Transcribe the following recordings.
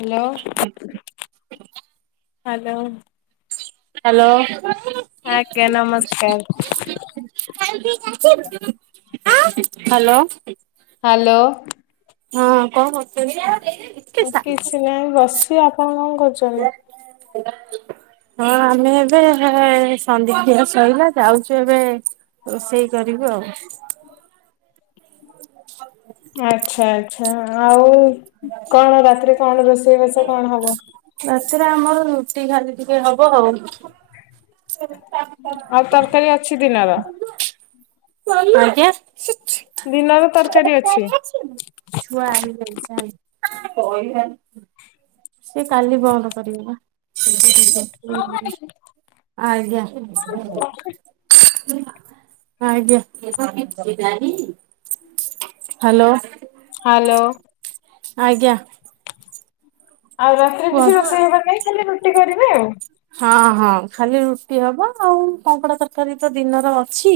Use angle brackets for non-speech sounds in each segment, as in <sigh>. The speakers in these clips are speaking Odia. Hello hello hello. ଆଜ୍ଞା ନମସ୍କାର। Hello hello. ହଁ କଣ କରୁଛନ୍ତି? କିଛି ନାହିଁ ବସିଚି ଆପଣ କଣ କରୁଛନ୍ତି? ହଁ ଆମେ ଏବେ ଏ ସନ୍ଧ୍ୟା ଦିଆ ଶଇଲା ଯାଉଛୁ ଏବେ ରୋଷେଇ କରିବୁ ଆଉ। <unintelligible> ଆଚ୍ଛା, ଆଚ୍ଛା ଆଉ କଣ ରାତିରେ କଣ ରୋଷେଇବାସ କଣ ହବ? ରାତିରେ ଆମର ରୁଟି ଖାଲି ଟିକେ ହବ। <inaudible> ଆଉ ତରକାରୀ ଅଛି ଦିନର। ଆଜ୍ଞା। ଦିନ ର ତରକାରୀ ଅଛି? ଛୁଆ ଆଇଲେଣି ଚାଲ। <inaudible> ସେ କାଲି ବନ୍ଦ କରିବ ପା। <inaudible> ଆଜ୍ଞା। ଆଜ୍ଞା, ହାଲୋ। ହାଲୋ। ଆଜ୍ଞା। ଆଉ ରାତିରେ କିଛି କୁହନ୍ତୁ। ରୋଷେଇ ହବାର ନାାଇଁ ଖାଲି ରୁଟି କରିବେ ଆଉ। ହଁ, ହଁ ଖାଲି ରୁଟି ହବ, ଆଉ କଙ୍କଡା ତରକାରୀ ତ ଦିନର ଅଛି।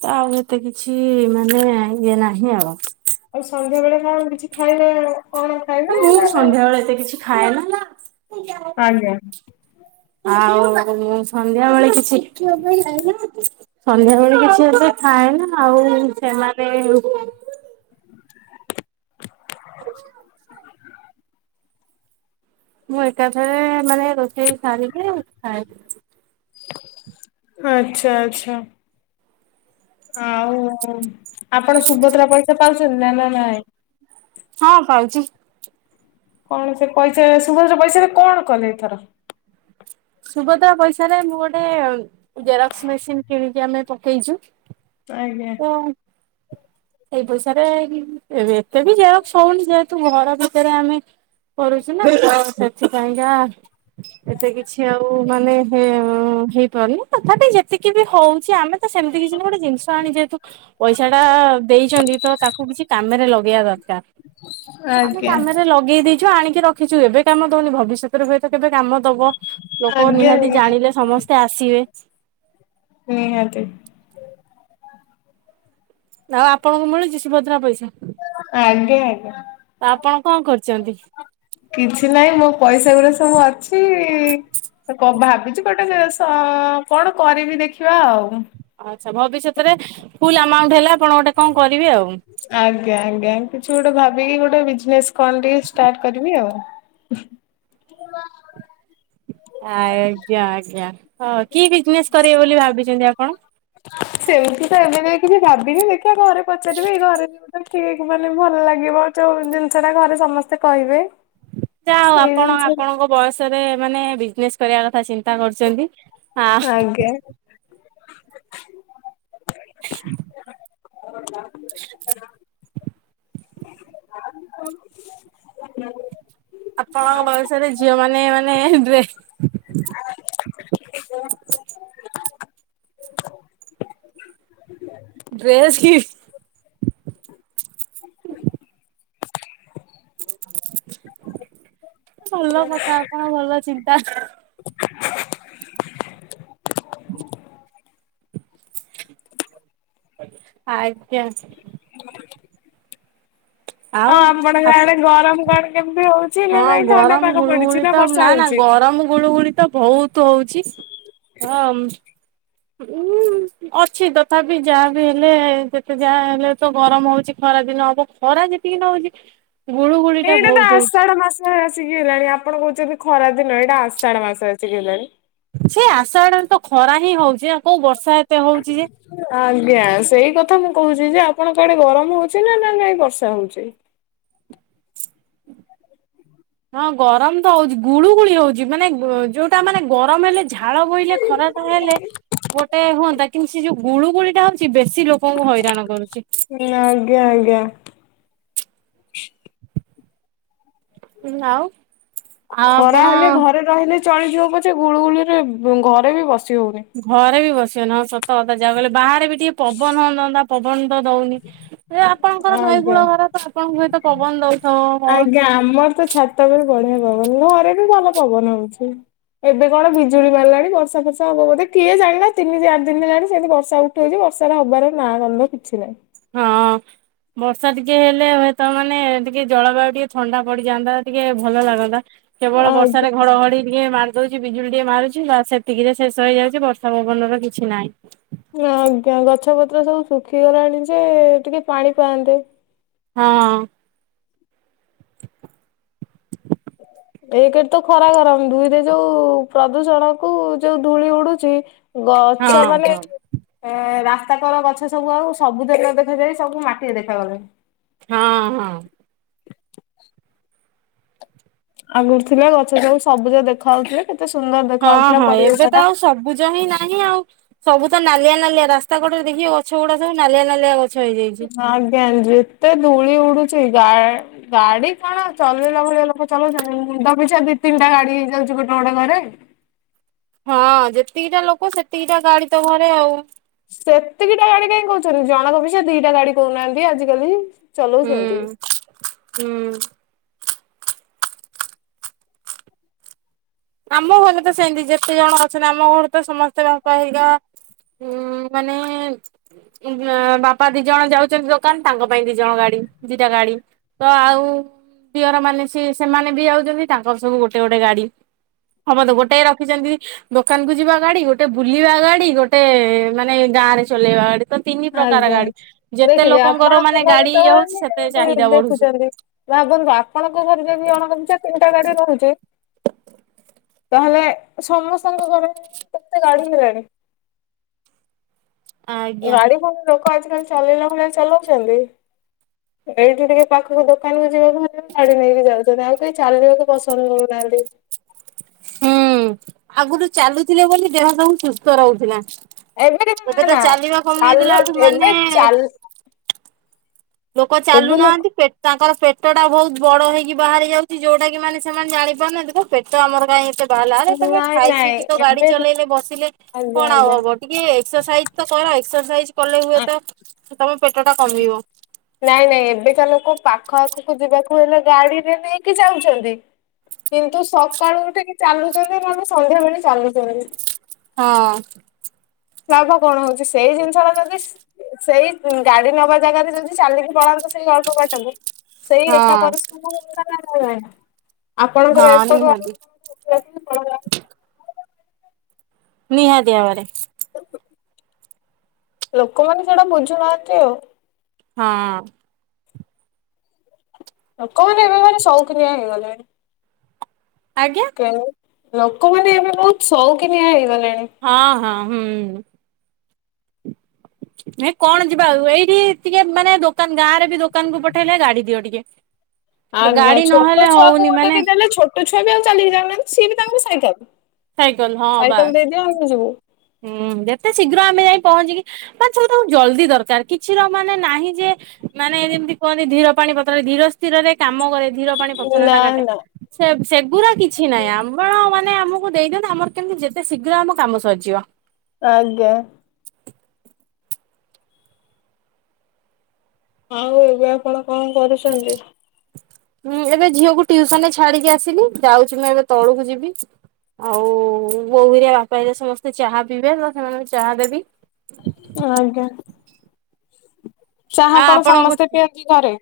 ତ ଆଉ ଏତେ କିଛି ମାନେ ଇଏ ନାହିଁ ଆଉ। ଆଉ ସନ୍ଧ୍ୟା ବେଳେ କଣ କିଛି ଖାଇନ? ନା ମୁଁ ସନ୍ଧ୍ୟା ବେଳେ ଏତେ କିଛି ଖାଏନା ନା। ଆଜ୍ଞା। ଆଉ ମୁଁ ସନ୍ଧ୍ୟା ବେଳେ କିଛି ସନ୍ଧ୍ୟାବେଳେ କିଛି ଏତେ ଖାଏନା। ଆଉ ସେମାନେ ମୁଁ ଏକାଥରେ ମାନେ ରୋଷେଇ ସାରିକି ଖାଏ। ଆଚ୍ଛା, ଆଚ୍ଛା। ଆଉ ଆପଣ ସୁଭଦ୍ରା ପଇସା ପାଉଛନ୍ତି ନା ନା ନାଇଁ? ହଁ ପାଉଛି। କଣ ସେ ପଇସା ସୁଭଦ୍ରା ପଇସା ରେ କଣ କଲେ ଏଇଥର? ସୁଭଦ୍ରା ପଇସାରେ ମୁଁ ଗୋଟେ ଜେରକ୍ସ ମେସିନ୍ କିଣିକି ଆମେ ପକେଇଚୁ। ଆଜ୍ଞା ତ <inaudible> ଏଇ ପଇସାରେ ଏ ଏତେ ବି ଜେରକ୍ସ ହଉନି। ଯେହେତୁ ଘର ଭିତରେ ଆମେ କରୁଛୁ ନା ତ ସେଥିପାଇଁକା ଏତେ କିଛି ଆଉ ମାନେ ହେ ଅଁ, ହେଇପାରୁନି ତଥାପି ଯେତିକି ବି ହଉଛି। ଆମେ ତ ସେମିତି କିଛି ନା ଗୋଟେ ଜିନିଷ ଆଣି ଯେହେତୁ ପଇସା ଟା ଦେଇଛନ୍ତି ତ ତାକୁ କିଛି କାମରେ ଲଗେଇବା ଦରକାର। ତ ଆମେ ଆଜ୍ଞା କାମରେ ଲଗେଇ ଦେଇ ଛୁ, ଆଣିକି ରଖିଛୁ, ଏବେ କାମ ଦଉନି ଭବିଷ୍ୟତରେ ହୁଏତ କେବେ କାମ ଦବ। ଲୋକ ଆଜ୍ଞା ନିହାତି ଆଜ୍ଞା। ଜାଣିଲେ ସମସ୍ତେ ଆସିବେ। ନିହାତି। ଆଉ ଆପଣଙ୍କୁ ମିଳିଚି ଶଭଦ୍ର ପଇସା? ଆଜ୍ଞା, ଆଜ୍ଞା। ତ ଆପଣ କଣ କରିଚନ୍ତି? କିଛି ନାଇ ମୋ ପଇସା ଗୁରା ସବୁ ଅଛି। ତ କ-ଭାବିଛି ଗୋଟେ ସେ ସ-କଣ କରିବି ଦେଖିବା ଆଉ। ଆଚ୍ଛା, ଭବିଷ୍ୟତରେ ଫୁଲ୍ ଆମାଉଣ୍ଟ ହେଲା ଆପଣ ଗୋଟେ କଣ କରିବେ ଆଉ। ଆଜ୍ଞା, ଆଜ୍ଞା କିଛି ଗୋଟେ ଭାବିକି ଗୋଟେ ବିଜନେସ୍ କଣ ଟିକେ ଷ୍ଟାର୍ଟ କରିବି ଆଉ। ଆଜ୍ଞା, ଆଜ୍ଞା ହଁ କି ବିଜନେସ୍ କରିବେ ବୋଲି ଭାବିଚନ୍ତି ଆପଣ? ସେମତି ତ ଏବେ ବି କିଛି ଭାବିନି ଦେଖିବା ଘରେ ପଚାରିବି ଏଇ ଘରେ <unintelligible> ଠିକ ମାନେ ଭଲ ଲାଗିବ ଯୋଉ ଜିନିଷ ଟା ଘରେ ସମସ୍ତେ କହିବେ। ଯାହା ହଉ ସେଇ ଆପଣ ଜିନିଷ ଆପଣଙ୍କ ବୟସରେ ମାନେ ବିଜନେସ୍ କରିବା କଥା ଚିନ୍ତା କରୁଛନ୍ତି। ହଁ ଆଜ୍ଞା। <inaudible> <inaudible> <inaudible> <inaudible> ଆପଣଙ୍କ ବୟସ ରେ, ଝିଅ ମାନେ ମାନେ ଡ୍ରେସ <inaudible> <inaudible> ଡ୍ରେସ କି? <inaudible> <unintelligible> ଭଲ କଥା ଆପଣ ଭଲ ଚିନ୍ତା। <inaudible> ଆଜ୍ଞା। ଆଉ ଆଁ ଆମପଟେ ଆ ଗାଁରେ ଗରମ କଣ କେମତି ହଉଛି। ନା ହଁ ନାଇଁ ଥଣ୍ଡା ଗରମ ପାଗ ପଡିଛି ଗୁଳୁଗୁଳି ତ, ବର୍ଷା ନା ନା ହଉଛି? ଗରମ ଗୁଳୁଗୁଳି ତ ବହୁତ ହଉଛି, ହଁ <unintelligible> ଅଛି, ତଥାପି ଯାହା ବିି ହେଲେ, ଯେତେ ଯାହା ହେଲେ ତ ଗରମ ହଉଛି, ଖରା ଦିନ ହବ। ଖରା ଯେତିକି ନଉଛି <inaudible> ଗୁଳୁ ଗୁଳି ଟା ବହୁତ ହଉଛି। ଆ ଆସିକି ହେଲାଣି ଆପଣ କହୁଛନ୍ତି ଖରା ଦିନ, ଏଇଟା ଆଷାଢ ମାସ ଆସିକି ହେଲାଣି। ସେ ଆସାଢଡା ତ ଖରା ହିଁ ହଉଛି, କୋଉ ବର୍ଷା ହେ ଆଜ୍ଞା। ସେଇ କଥା ମୁଁ କହୁଛି ଯେ, ଆପଣ କଆଡେ ଗରମ ହଉଛି, ନା ନା ନାଇଁ ବର୍ଷା ହଉଛି? <inaudible> ହଁ ଗରମ ତ ହଉଛି, ଗୁଳୁ ଗୁଳି ହଉଛି, ମାନେ, ଯୋଉଟା ମାନେ, ଗରମ ହେଲେ ଝାଳ ବୋଇଲେ ଖରାପ ତାହେଲେ ଗୋଟେ ହୁଅନ୍ତା। କିନ୍ତୁ ସେ ଯୋଉ ଗୁଳୁ ଗୁଳି ଟା ହଉଛି, ବେଶୀ ଲୋକଙ୍କୁ ହଇରାଣ କରୁଛି। ହୁଁ, ଆଜ୍ଞା ଆଜ୍ଞା। ଆଉ? ଖରା ଆପଣ ହେଲେ, ଘରେ ରହିଲେ ଚଳିଯିବ ପଛେ, ଗୁଳୁଗୁଳି ରେ ଘରେ ବି ବସି ହଉନି। ଘରେ ବି ବସିହଉନି, ହଁ ସତ କଥା ଯାହା କହିଲେ, ବାହାରେ ବି ଟିକେ ପବନ ହୁଅନ୍ତା ପବନ ତ ଦଉନି ଏ ଆପଣଙ୍କର ଆଜ୍ଞା। ନଈକୂଳ ଘର ତ ଆପଣଙ୍କୁ ହୁଏତ ପବନ ଦଉଛି। ଆଜ୍ଞା ଆମର ତ ଛାତ ପ ବଢିଆ ପବନ, ଘରେ ବି ଭଲ ପବନ ହଉଛି। ଏବେ କଣ ବିଜୁଳିମାରିଲାଣି, ବର୍ଷା ଫର୍ଷା ହବ ବୋଧେ? କିଏ ଜାଣିଲା ତିନି ଚାରି ଦିନ ହେଲାଣି ସେମିତି ବର୍ଷା ଉଠି ଉଛି ବର୍ଷା ଟ ହବାର ନା ଗନ୍ଧ କିଛି ନାହିଁ। ହଁ। ବର୍ଷା ଟିକେ ହେଲେ ହୁଏତ ମାନେ ଟିକେ ଜଳବାୟୁ ଟିକେ ଥଣ୍ଡା ପଡିଯାନ୍ତା, ଟିକେ ଭଲ ଲାଗନ୍ତା, କେବଳ ବର୍ଷାରେ ଆଜ୍ଞା ଘଡଘଡି ଟିକେ ଦଉଛି ବିଜୁଳି ଟିକେ ମାରୁଛି, ବା ସେତିକିରେ ଶେଷ ହେଇଯାଉଛି, ବର୍ଷା ପବନର କିଛି ନାହିଁ। ଆଜ୍ଞା। ଗଛ ପତ୍ର ସବୁ ଶୁଖିଗଲାଣି ଯେ, ଟିକେ ପାଣି ପାଆନ୍ତେ। ହଁ ଏକେରେ ତ ଖରା ଗରମ, ଦୁଇରେ ଯୋଉ ପ୍ରଦୂଷଣ କୁ ଯୋଉ ଧୂଳି ଉଡୁଛି ହଁ ଗଛ ହଁ ମାନେ ହଁ। ଏ ରାସ୍ତାକର ଗଛ ସବୁ ଆଉ ସବୁଜ ନ ଦେଖାଯାଇ, ସବୁ ମାଟିଆ ଦେଖାାଗଲାନି। ହଁ ହଁ। ଆଗରୁ ଥିଲା ଗଛ ସବୁ ସବୁଜ ଦେଖା ଯାଉଉଥିଲା। କେତେ ସୁନ୍ଦର ଦେଖା ଯାଉଥିଲା ପରିବେଶ ଟା। ସୂରୁଜ ହିଁ ନାହିଁ, ଆଉ ସବୁ ତ ନାଲିଆ, ନାଲିଆ। ରାସ୍ତା କଡରେ ଦେଖିକି ଗଛ ଗୁଡା ସବୁ ନାଲିଆ ନାଲିଆ ଗଛ। ହେଇଯାଇଛି। ଆଜ୍ଞା ଯେତେ ଧୂଳି ଉଡୁଛି ଗା ଗାଡି କଣ ଚଲେଇଲା ଭଳିଆ ଲୋକ ଚଲଉଛନ୍ତି, ମୁଣ୍ଡ ପିଛା ଦି ତିନିଟା ଗାଡି ହେଇଯାଉଛି ଗୋଟେ ଗୋଟେ ଘରେ। ହଁ ଯେତିକିଟା ଲୋକ, ସେତିକିଟା ଗାଡି, ତ ଘରେ ଆଉ। ସେତିକିଟା ଗାଡି କାହିଁ କହୁଛନ୍ତି, ଜଣକ ପିଛା ଦିଟା ଗାଡି କହୁନାହାନ୍ତି, ଆଜିକାଲି ହୁଁ। ଚଲାଉଛନ୍ତି। <unintelligible> ହୁଁ ଆମ ଘରେ ତ ସେମିତି ଯେତେ ଜଣ ଅଛନ୍ତି ଆମ ଘରେ ତ ସମସ୍ତେ ବାପା ହେରୀକା ଉଁ ମାନେ ବାପା ଦି ଜଣ ଯାଉଛନ୍ତି ଦୋକାନ ତାଙ୍କ ପାଇଁ ଦି ଜଣ ଗାଡି ଦିଟା ଗାଡି ତ ଆଉ ଦିଅର ମାନେ ସି ସେମାନେ ବି ଯାଉଛନ୍ତି ତାଙ୍କର ସବୁ ଗୋଟେ ଗୋଟେ ଗାଡି। ଆମର ତ ଗୋଟାଏ ରଖିଛନ୍ତି ଦୋକାନ କୁ ଯିବା ଗାଡି ଗୋଟେ ବୁଲିବା ଗାଡି ଗୋଟେ ମାନେ ଗାଁ ରେ ଚଲେଇବା ଗାଡି। ତ ତିନି ପ୍ରକାର ଆଜ୍ଞା। ଗାଡି ଯେତେ ଦେଖିଲେ ଲୋକଙ୍କର ଆପଣଙ୍କ ମାନେ ଘରେ ଗାଡି ତ ଇଏ ହୋଉଛି ସେତେ ଏମିତି ଚାହିଦା ବଢୁଛି। ଦେଖୁଛନ୍ତି। ଭାବନ୍ତୁ ଆପଣଙ୍କ ଘରେ ଯଦି ଜଣଙ୍କ ପିଛା ତିନିଟା ଗାଡି ରହୁଛି ତାହେଲେ ସମସ୍ତଙ୍କ ଘରେ କେତେ ଗାଡି ହେଲାଣି। ଆଜ୍ଞା ଗାଡି କଣ ଲୋକ ଆଜିକାଲି ଚାଲେଇଲା ଭଳିଆ ଚଲଉଛନ୍ତି। ଏଇଠି ଟିକେ ପାଖକୁ ଦୋକାନକୁ ଯିବାକୁ ହେଲେ ଗାଡି ନେଇକି ଯାଉଛନ୍ତି ଆଉ କେହି ଚାଲିବାକୁ ପସନ୍ଦ କରୁନାହାନ୍ତି। ହୁଁ ଆଗରୁୁ ଚାଲୁଥିଲେ ବୋଲି ଦେହ ସବୁ ସୁସ୍ଥ ରହୁଥିଲା। ଟିକେ ନା ଏବେ ତ ନା ଚାଲିବା ଚାଲୁ କମେଇଦେଲାଠୁ ମାନେ ଏବେ ଚାଲ ଲୋକ ଏବେ ଲୋକ ଚାଲୁନାହାନ୍ତି ପେ ତାଙ୍କର ପେଟ ଟା ବହୁତ ବଡ ହେଇକି ବାହାରି ଯାଉଛି ଯୋଉଟା କି ମାନେ ସେମାନେ ଜାଣି ପାରୁନାହାନ୍ତି ତ ପେଟ ଆମର କାହିଁ ଏତେ ବାଲାରେ ତମେ ନାଇଁ ଖାଇ ନାଇଁ ପିଇକି ତ ଗାଡି ଏବେ ଚଲେଇଲେ ବସିଲେ ଆଜ୍ଞା କଣ ଆଉ ଆଜ୍ଞା ହବ ଟିକେ ଏକ୍ସରସାଇଜ ତ କର ଏକ୍ସରସାଇଜ କଲେ ହୁଏତ ତମ ପେଟ ଟା କମିବ। ନାଇଁ ନାଇଁ ଏବେକା ଲୋକ ପାଖ ଆଖକୁ ଯିବାକୁ ହେଲେ ଗାଡିରେ ନେଇକି ଯାଉଛନ୍ତି କିନ୍ତୁ ସକାଳୁ ଟିକେ ଚାଲୁଛନ୍ତି ନହେଲେ ସନ୍ଧ୍ୟା ବେଳେ ଚାଲୁଛନ୍ତି। ହଁ। ଲାଭ କଣ ହୋଉଛି ସେଇ ଜିନିଷଟା ଯଦି ସେଇ ଗାଡି ନବା ଜାଗାରେ ଯଦି ଚାଲିକି ପଳାନ୍ତୁ ସେଇ ଅଳ୍ପ ବାଟକୁ ସେଇ ହଁ ଏକା ପରିଶ୍ରମ ହେଲା ନ ନାଇ। ଆପଣଙ୍କର ହଁ ଏପଟୁ ଆ ନିହାତି <unintelligible> ନିହାତି ଭାବରେ। ଲୋକମାନେ ସେଇଟା ବୁଝୁନାହାନ୍ତି ଆଉ। ହଁ। ଲୋକମାନେ ଏବେ ମାନେ ସୌକିନିଆ ହେଇଗଲେଣି। ଆଜ୍ଞା? ଲୋକମାନେ ଏବେ ବହୁତ ସୋଉକିନିଆ ହେଇଗଲେଣି। ହଁ ହଁ ହୁଁ। ଏ କଣ ଯିବା ଆଉ ଏଇଠି ଟିକେ ମାନେ ଦୋକାନ ଗାଁରେ ବି ଦୋକାନକୁ ପଠେଇଲେ ଗାଡି ଦିଅ ଟିକେ। ତ ଆଜ୍ଞା ଗାଡି ଛୋଟ ନହେଲେ ଛୁଆକୁ ହଉନି ଗୋଟେ ମାନେ ବି ଦେଲେ ଛୋଟ ଟ ଛୁଆ ବି ଆଉ ଚାଲିକି ଯାଉନାହାନ୍ତି ସିଏ ବି ତାଙ୍କୁ ସାଇକେଲ। ସାଇକେଲ ହଁ ସାଇକେଲ ବାସ୍ ଦେଇଦିଅ ଆମେ ଯିବୁ। ହୁଁ ଯେତେ ଶୀଘ୍ର ଆମେ ଯାଇ ପହଞ୍ଚିକି ମାନେ ସବୁ ତାଙ୍କୁ ଜଲଦି ଦରକାର କିଛିର ମାନେ ନାହିଁ ଯେ ମାନେ ଯେମତି କୁହନ୍ତି ଧୀର ପାଣି ପଥର ଧୀର ସ୍ଥିରରେ କାମ କରେ ଧୀର ପାଣି ପଥର ନା ଟା କାଟେ। ନା ସେ ସେଗୁୁରା କିଛି ନାହିଁ ଆମ ମାନେ ଆମକୁ ଦେଇଦିଅନ୍ତୁ ଆମର କେମିତି ଯେତେ ଶୀଘ୍ର ଆମ କାମ ସରିଯିବ। ଆଜ୍ଞା। ଆଉ ଏବେ ଆପଣ କଣ କରୁଛନ୍ତି? ହୁଁ ଏବେ ଝିଅକୁ ଟିଉସନରେ ଛାଡିକି ଆସିଲି ଯାଉଛି ମୁଁ ଏବେ ତଳକୁ ଯିବି। ଆଉ ବୋଉ ହେରିକା ବାପା ବାପା ହେରିକା ସମସ୍ତେ ଚାହା ପିଇବେ ତ ସେମାନଙ୍କୁ ଚାହା ଦେବି। ଆଜ୍ଞା ଆ ଚାହା କଣ ଆପଣଙ୍କ ସମସ୍ତେ ପିଅନ୍ତି ଘରେ?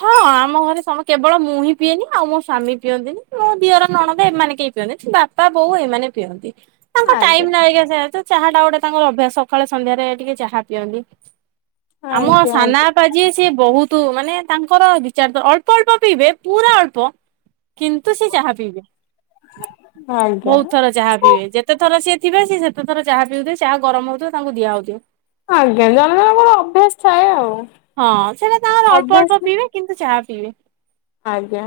ହଁ ଆମ ଘରେ ସମ୍ କେବଳ ମୁଁ ହିଁ ପିଏନି। ଆଉ ମୋ ସ୍ୱାମୀ ପିଅନ୍ତିନି ମୋ ଦିଅର ନଣନ୍ଦ ଏମାନେ କେହି ପିଅନ୍ତିନି ବାପ ପା ବୋଉ ଏମାନେ ପିଅନ୍ତି। ତାଙ୍କ ଟାଇମ ଆଜ୍ଞା। ନା ଆଇକା ଚାହା ଟା ଗୋଟେ ତାଙ୍କ ର ଅଭ୍ୟାସ ସକାଳେ ସନ୍ଧ୍ୟାରେ ଟିକେ ଚାହା ପିଅନ୍ତି। ଆମ ଆଜ୍ଞା ସାନା ଆଜ୍ଞା ବାପା ଯିଏ ସିଏ ବହୁତ ମାନେ ତାଙ୍କର ବିଚାର ତ ଅଳ୍ପ ଅଳ୍ପ ପିଇବେ ପୁରା ଅଳ୍ପ କିନ୍ତୁ ସେ ଚାହା ପିଇବେ ଆଜ୍ଞା ବହୁତ ଥର ଚାହା ପିଇବେ ଯେତ ଯେତେଥର ସିଏ ଥିବେ ସେ ସେତେଥର ଚା ପିଉଥିବେ ଚାହା ଗରମ ହୋଉଥିବ ତାଙ୍କୁ ଦିଆହୋଉଥିବ। ଆଜ୍ଞା ଜଣ ଜଣଙ୍କର ଅଭ୍ୟାସ ଥାଏ ଆଉ। ହଁ ସେଇଟା ତାଙ୍କର ଅଳ୍ପ ଅଳ୍ପ ଅଭ୍ୟାସ ପିଇବେ କିନ୍ତୁ ଚାହା ପିଇବେ। ଆଜ୍ଞା।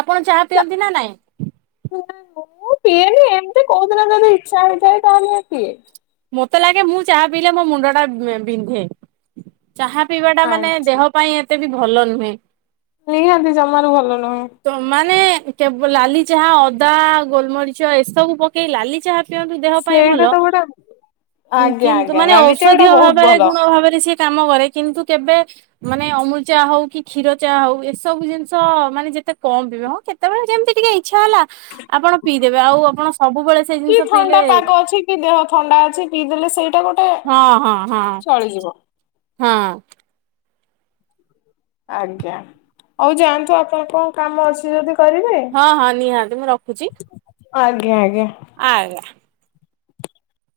ଆପଣ ଚା ପିଅନ୍ତି ନା ନାଇଁ? ମୁଁ ପିଏନି ଏମତି କଉ ଦିନ ଯଦି ଇଚ୍ଛା ହେଇଯଏ ତାହଲେ ପିଏ। ମତେ ଲାଗେ ମୁଁ ଚାହା ପିଇଲେ ମୋ ମୁଣ୍ଡ ଟା ବି ଏ ବିନ୍ଧେ। ଚାହା ପିଇବା ଟା ମାନେ ଆଚ୍ଛା ଦେହ ପାଇଁ ଏତେ ବି ଭଲ ନୁହେଁ। ନିହାତି ଜମାରୁ ଭଲ ନୁହେଁ। ତ ମାନେ କେବ ଲାଲି ଚାହା ଅଦା ଗୋଲମରିଚ ଏସବୁ ପକେଇ ଲାଲି ଚାହା ପିଅନ୍ତୁ ଦେହ ପାଇଁ ସେଇଟା ଭଲ। ତ ଗୋଟେ ଆଜ୍ଞା କିନ୍ତୁ ଆଜ୍ଞା ମାନେ ନାଲି ଚା ଔଷଧୀୟ ଟା ବହୁତ ଭାବରେ ଭଲ। ଗୁଣ ଭାବରେ ସିଏ କାମ କରେ କିନ୍ତୁ କେବେ ମାନେ ଅମୁଲ ଚା ହଉ କି କ୍ଷୀର ଚା ହଉ ଏସବୁ ଜିନିଷ ମାନେ ଯେତେ କମ ପିବେ। ହଁ କେତେ କେତେବେଳେ କେମିତି ଟିକେ ଇଚ୍ଛା ହେଲା ଆପଣ ପିଇଦେବେ ଆଉ ଆପଣ ସବୁବେଳେ ସେଇ କି ଜିନିଷ ଥଣ୍ଡା ପିଇଲେ ପାଗ ଅଛି କି ଦେହ ଥଣ୍ଡା ଅଛି ପିଇ ଦେେଲେ ସେଇଟା ଗୋଟେ ହଁ ହଁ ହଁ। ଚଳିଯିବ। ହଁ। ଆଜ୍ଞା। ହଉ ଯାଆନ୍ତୁ ଆପଣ କଣ କାମ ଅଛି ଯଦି କରିବେ। ହଁ ହଁ ନିହାତି ମୁଁ ଆଜ୍ଞା ଆଜ୍ଞା। ଆଗ୍ୟା।